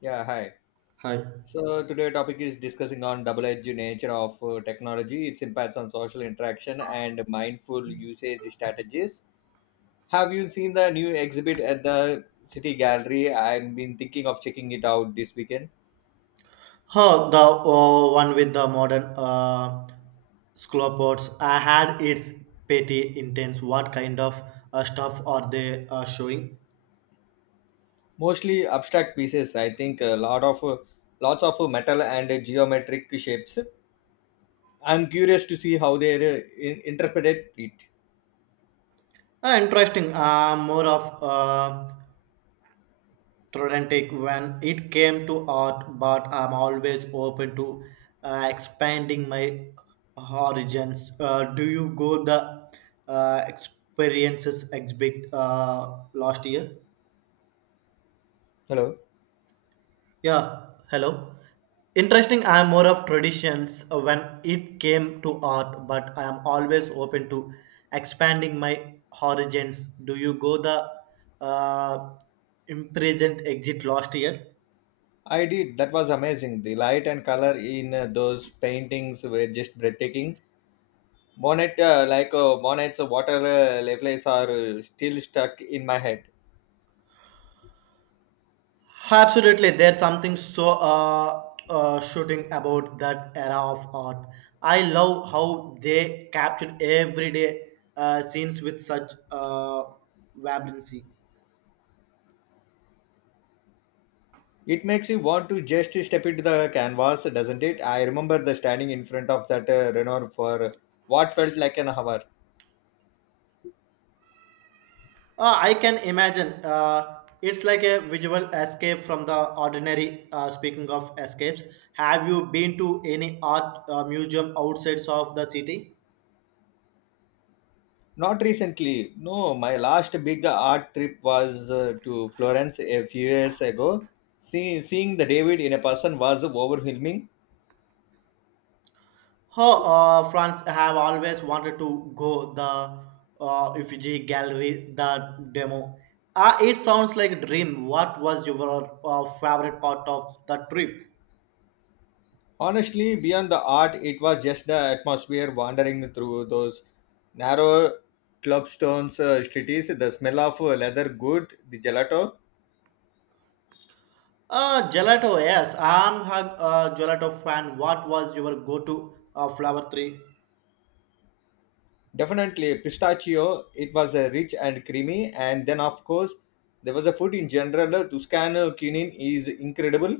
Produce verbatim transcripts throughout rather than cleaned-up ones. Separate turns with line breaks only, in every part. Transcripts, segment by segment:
Yeah, hi.
Hi.
So today topic is discussing on double-edged nature of uh, technology, its impacts on social interaction and mindful usage strategies. Have you seen the new exhibit at the City Gallery? I've been thinking of checking it out this weekend.
Oh, the uh, one with the modern uh, scallops. I had its petty intense. What kind of uh, stuff are they uh, showing?
Mostly abstract pieces, I think a lot of uh, lots of uh, metal and uh, geometric shapes. I'm curious to see how they uh, in- interpreted it.
Uh, interesting. Uh, more of uh, Trodentic when it came to art, but I'm always open to uh, expanding my horizons. Uh, do you go the uh, experiences exhibit uh, last year?
Hello.
Yeah, hello. Interesting, I am more of traditions uh, when it came to art, but I am always open to expanding my horizons. Do you go the uh, imprisoned exit last year?
I did. That was amazing. The light and color in uh, those paintings were just breathtaking Bonnet, uh, like uh, Bonnet's water uh, levels are uh, still stuck in my head.
Absolutely, there's something so uh, uh, shooting about that era of art. I love how they captured everyday uh, scenes with such uh, vibrancy.
It makes you want to just step into the canvas, doesn't it? I remember the standing in front of that uh, Renoir for what felt like an hour.
Uh, I can imagine. Uh, it's like a visual escape from the ordinary. Uh, speaking of escapes, have you been to any art uh, museum outside of the city?
Not recently. No, my last big art trip was uh, to Florence a few years ago. See, seeing the David in a person was overwhelming.
Oh, uh, France have always wanted to go the uh, Uffizi Gallery, the demo. Uh, it sounds like a dream. What was your uh, favorite part of the trip?
Honestly, beyond the art, it was just the atmosphere wandering through those narrow clubstones uh, streets, the smell of uh, leather good, the gelato.
Uh, gelato, yes. I'm a uh, gelato fan. What was your go-to uh, flower tree?
Definitely pistachio, it was uh, rich and creamy. And then, of course, there was a food in general. uh, Tuscan cuisine is incredible.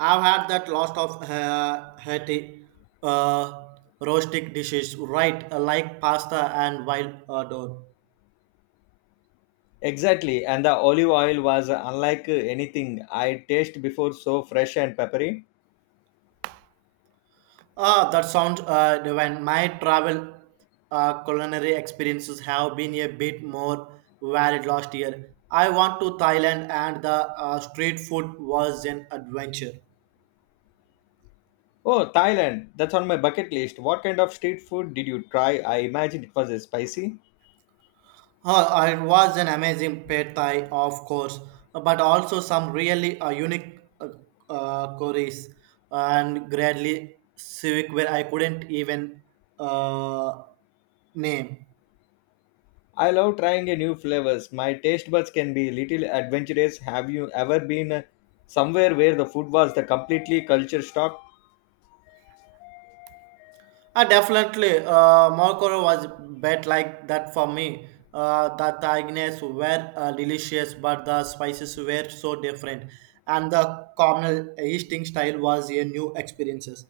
I've had that lot of uh, hearty uh, roastic dishes, right? uh, Like pasta and wild uh, dough.
Exactly. And the olive oil was uh, unlike uh, anything I tasted before, so fresh and peppery.
Ah, that sounds uh, divine. My travel uh, culinary experiences have been a bit more varied last year. I went to Thailand and the uh, street food was an adventure.
Oh, Thailand, that's on my bucket list. What kind of street food did you try? I imagine it was uh, spicy.
Uh, it was an amazing pad thai, of course, but also some really uh, unique uh, uh, curries and gradly civic where I couldn't even uh, name.
I love trying a new flavors. My taste buds can be little adventurous. Have you ever been somewhere where the food was the completely culture shock?
Uh, definitely, uh, Morocco was bad like that for me. Uh, the tagines were uh, delicious, but the spices were so different, and the communal eating style was a new experiences.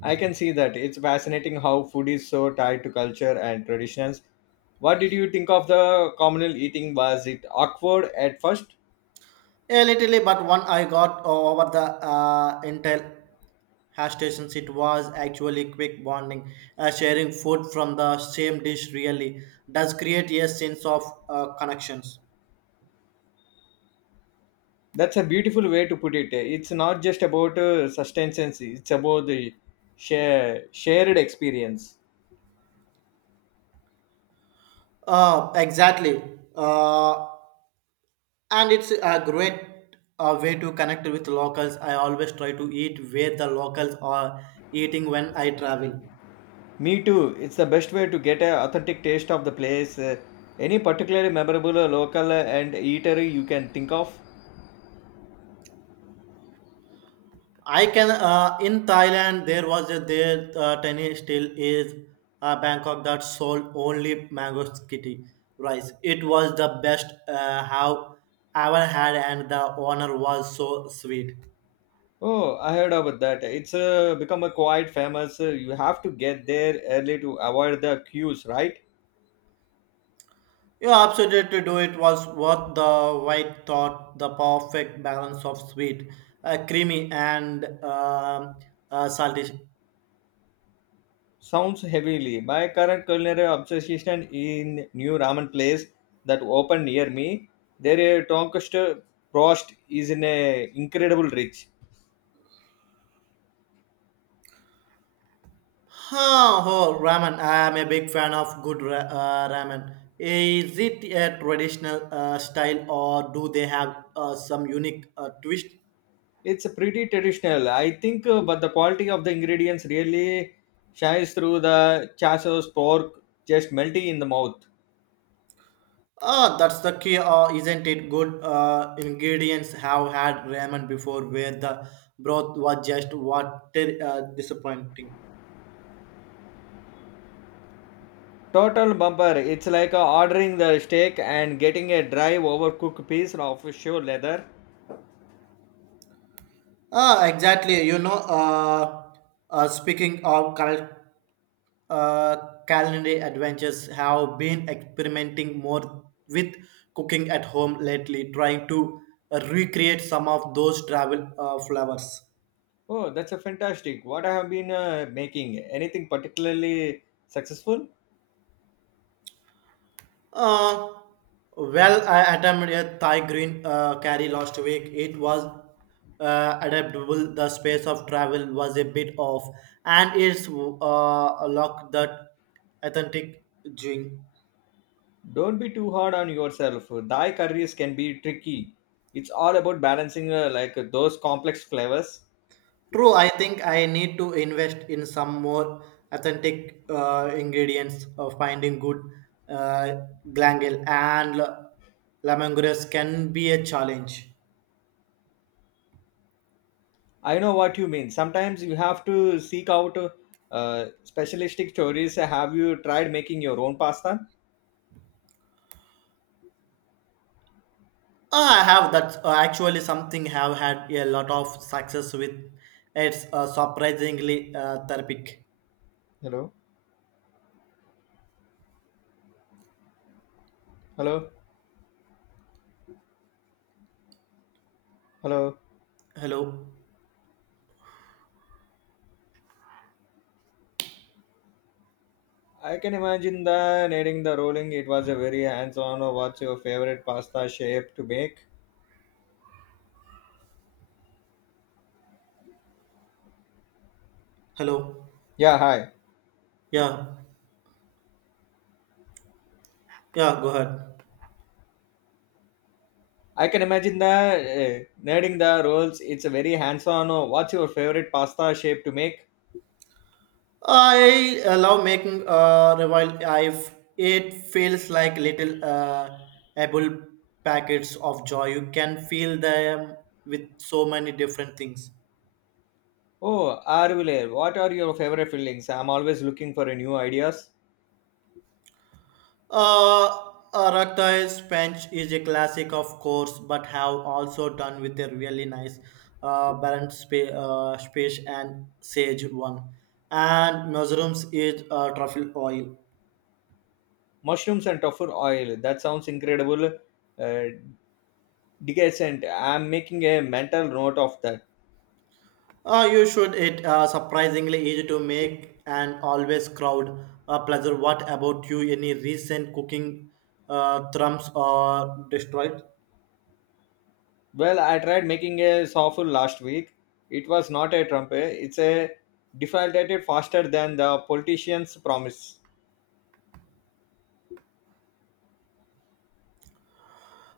I can see that. It's fascinating how food is so tied to culture and traditions. What did you think of the communal eating? Was it awkward at first?
A little, but one I got over the uh, Intel hash stations. It was actually quick bonding. Uh, sharing food from the same dish really does create a sense of uh, connections.
That's a beautiful way to put it. It's not just about uh, sustenance, it's about the share, shared experience.
Uh, exactly. Uh, and it's a great uh, way to connect with locals. I always try to eat where the locals are eating when I travel.
Me too. It's the best way to get an authentic taste of the place. Uh, Any particularly memorable uh, local uh, and eatery you can think of?
I can uh, in Thailand there was a there uh, tiny still is uh, Bangkok that sold only mango kitty rice. It was the best uh, how ever had and the owner was so sweet.
Oh, I heard about that. It's uh, become a quite famous. uh, You have to get there early to avoid the queues, right?
You absolutely do it was worth the white thought the perfect balance of sweet, uh, creamy and um uh, salty.
Sounds heavily. My current culinary obsession in new ramen place that opened near me. Their uh, tonkatsu broast is in a incredible rich.
Huh, oh, ramen. I am a big fan of good ra- uh, ramen. Is it a traditional uh, style or do they have uh, some unique uh, twist?
It's pretty traditional, I think, uh, but the quality of the ingredients really shines through the chassos pork just melting in the mouth.
Ah, that's the key, uh, isn't it? Good uh, ingredients have had ramen before where the broth was just water uh, disappointing.
Total bumper. It's like uh, ordering the steak and getting a dry, overcooked piece of show leather.
Ah, exactly. You know, uh, uh, speaking of cal- uh, culinary adventures, have been experimenting more with cooking at home lately, trying to uh, recreate some of those travel uh, flavors.
Oh, that's a fantastic. What I have been uh, making? Anything particularly successful?
Uh, well, I attempted a Thai green uh, curry last week. It was uh, adaptable. The space of travel was a bit off, and it's uh, a lock that authentic drink.
Don't be too hard on yourself. Thai curries can be tricky. It's all about balancing uh, like those complex flavors.
True, I think I need to invest in some more authentic uh, ingredients of finding good uh, glangal and l- lemongrass can be a challenge.
I know what you mean. Sometimes you have to seek out uh, specialistic stories. Have you tried making your own pasta?
Ah, I have that uh, actually something have had a lot of success with. It's uh, surprisingly uh, therapeutic.
Hello, hello, hello.
Hello,
I can imagine the needing the rolling. It was a very hands-on. What's your favorite pasta shape to make?
hello.
Yeah, hi.
Yeah, yeah. Go ahead.
I can imagine the uh, needing the rolls. It's a very hands-on. What's your favorite pasta shape to make?
I uh, love making uh, revival. I've it feels like little uh, apple packets of joy. You can feel them with so many different things.
Oh, Arvile, what are your favorite fillings? I'm always looking for a new ideas.
Uh, Arakta's Punch is a classic, of course, but have also done with a really nice uh, balanced spa- uh, space and sage one. And mushrooms is uh, truffle oil.
Mushrooms and tofu oil. That sounds incredible. Uh, decent. I'm making a mental note of that.
Uh, you should. It uh, surprisingly easy to make and always crowd a pleasure. What about you? Any recent cooking uh, thrums or destroyed? Uh,
Well, I tried making a sofu last week. It was not a trumpet. It's a defaulted faster than the politicians promise.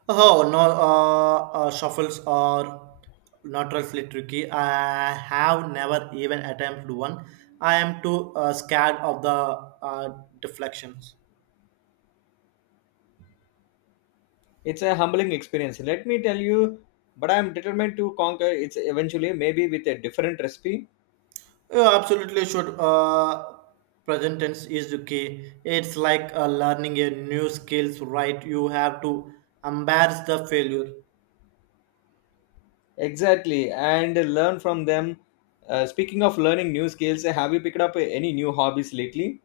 Oh no, uh, uh, shuffles are notoriously tricky. I have never even attempted one. I am too uh, scared of the uh, deflections.
It's a humbling experience. Let me tell you, but I'm determined to conquer it eventually, maybe with a different recipe.
Yeah, absolutely should. Uh, present tense is the key. It's like uh, learning a new skills, right? You have to embrace the failure.
Exactly, and learn from them. Uh, speaking of learning new skills, have you picked up any new hobbies lately?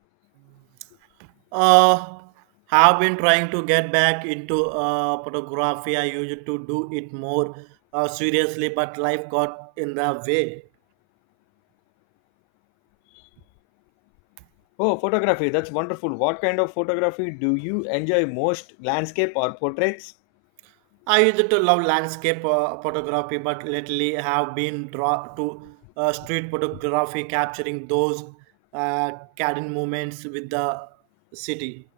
Uh, have been trying to get back into uh, photography. I used to do it more uh, seriously, but life got in the way.
Oh, photography. That's wonderful. What kind of photography do you enjoy most? Landscape or portraits?
I used to love landscape uh, photography, but lately have been draw to uh, street photography, capturing those uh, cadent moments with the city.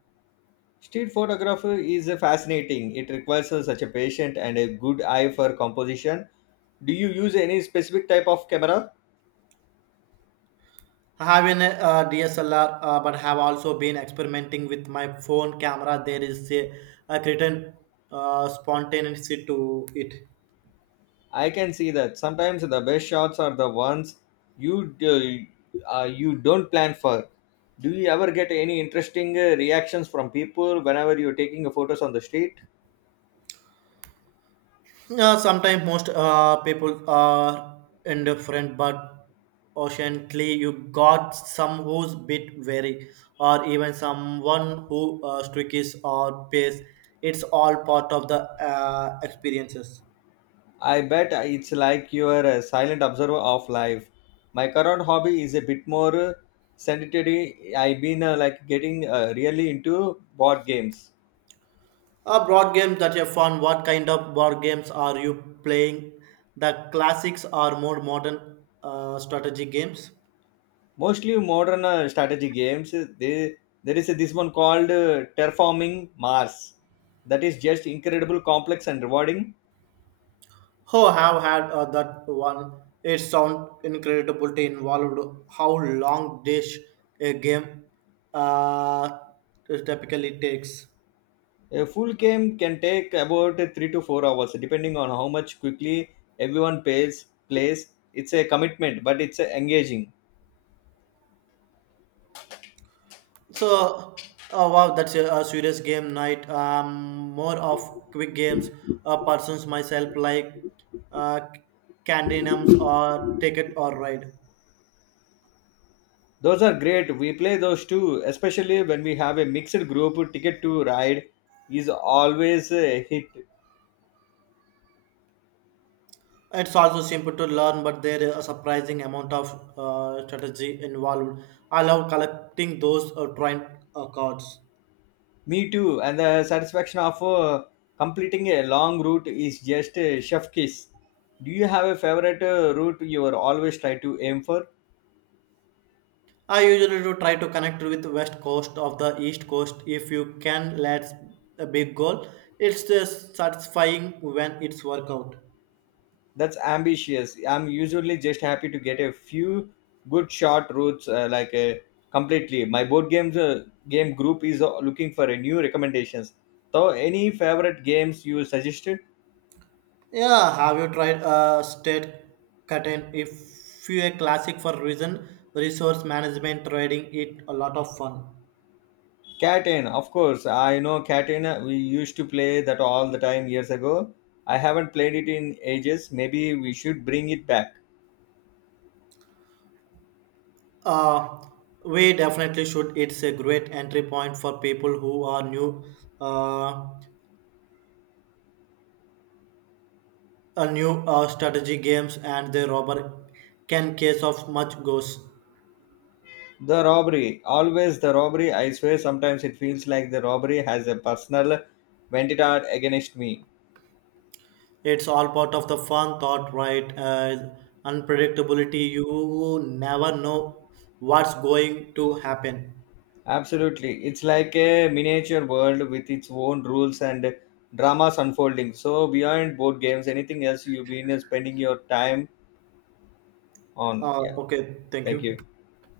Street photography is fascinating. It requires such a patient and a good eye for composition. Do you use any specific type of camera?
I have an uh, D S L R, uh, but have also been experimenting with my phone camera. There is a, a certain uh, spontaneity to it.
I can see that. Sometimes the best shots are the ones you d- uh, you don't plan for. Do you ever get any interesting uh, reactions from people whenever you're taking photos on the street?
Uh, sometimes most uh, people are indifferent, but occasionally you got some who's bit wary, or even someone who uh, streaks or pays. It's all part of the uh, experiences.
I bet it's like you're a silent observer of life. My current hobby is a bit more uh, sedentary. I've been uh, like getting uh, really into board games,
A board games that you fun. What kind of board games are you playing? The classics or more modern uh, strategy games?
mostly modern uh, strategy games. They, there is this one called uh, Terraforming Mars. That is just incredible, complex, and rewarding.
Oh, have had uh, that one. It sound incredible to involved. How long dish a game uh, typically takes.
A full game can take about uh, three to four hours, depending on how much quickly everyone pays, plays. It's a commitment, but it's uh, engaging.
So, oh wow, that's a, a serious game night. Um, more of quick games. Uh, persons myself like uh, Candy Nums or Ticket or Ride.
Those are great. We play those too, especially when we have a mixed group. Ticket to Ride is always a hit.
It's also simple to learn, but there is a surprising amount of uh, strategy involved. I love collecting those uh, trine uh, cards.
Me too. And the satisfaction of uh, completing a long route is just a chef kiss. Do you have a favorite uh, route you are always try to aim for?
I usually do try to connect with the west coast of the east coast if you can. That's a big goal. It's just satisfying when it's work out.
That's ambitious. I'm usually just happy to get a few good short routes uh, like uh, completely. My board games uh, game group is uh, looking for a new recommendations. So any favorite games you suggested?
Yeah, have you tried uh, state curtain? If you a classic for reason, resource management trading, it a lot of fun.
Catan, of course. I know Catan. We used to play that all the time years ago. I haven't played it in ages. Maybe we should bring it back.
Uh, we definitely should. It's a great entry point for people who are new, uh, a new uh, strategy games, and the robber can case of much goes.
The robbery, always the robbery. I swear, sometimes it feels like the robbery has a personal vendetta against me.
It's all part of the fun thought, right? Uh, unpredictability. You never know what's going to happen.
Absolutely, it's like a miniature world with its own rules and dramas unfolding. So beyond board games, anything else you've been spending your time on?
Uh,
Yeah,
okay, thank
thank
you.
you.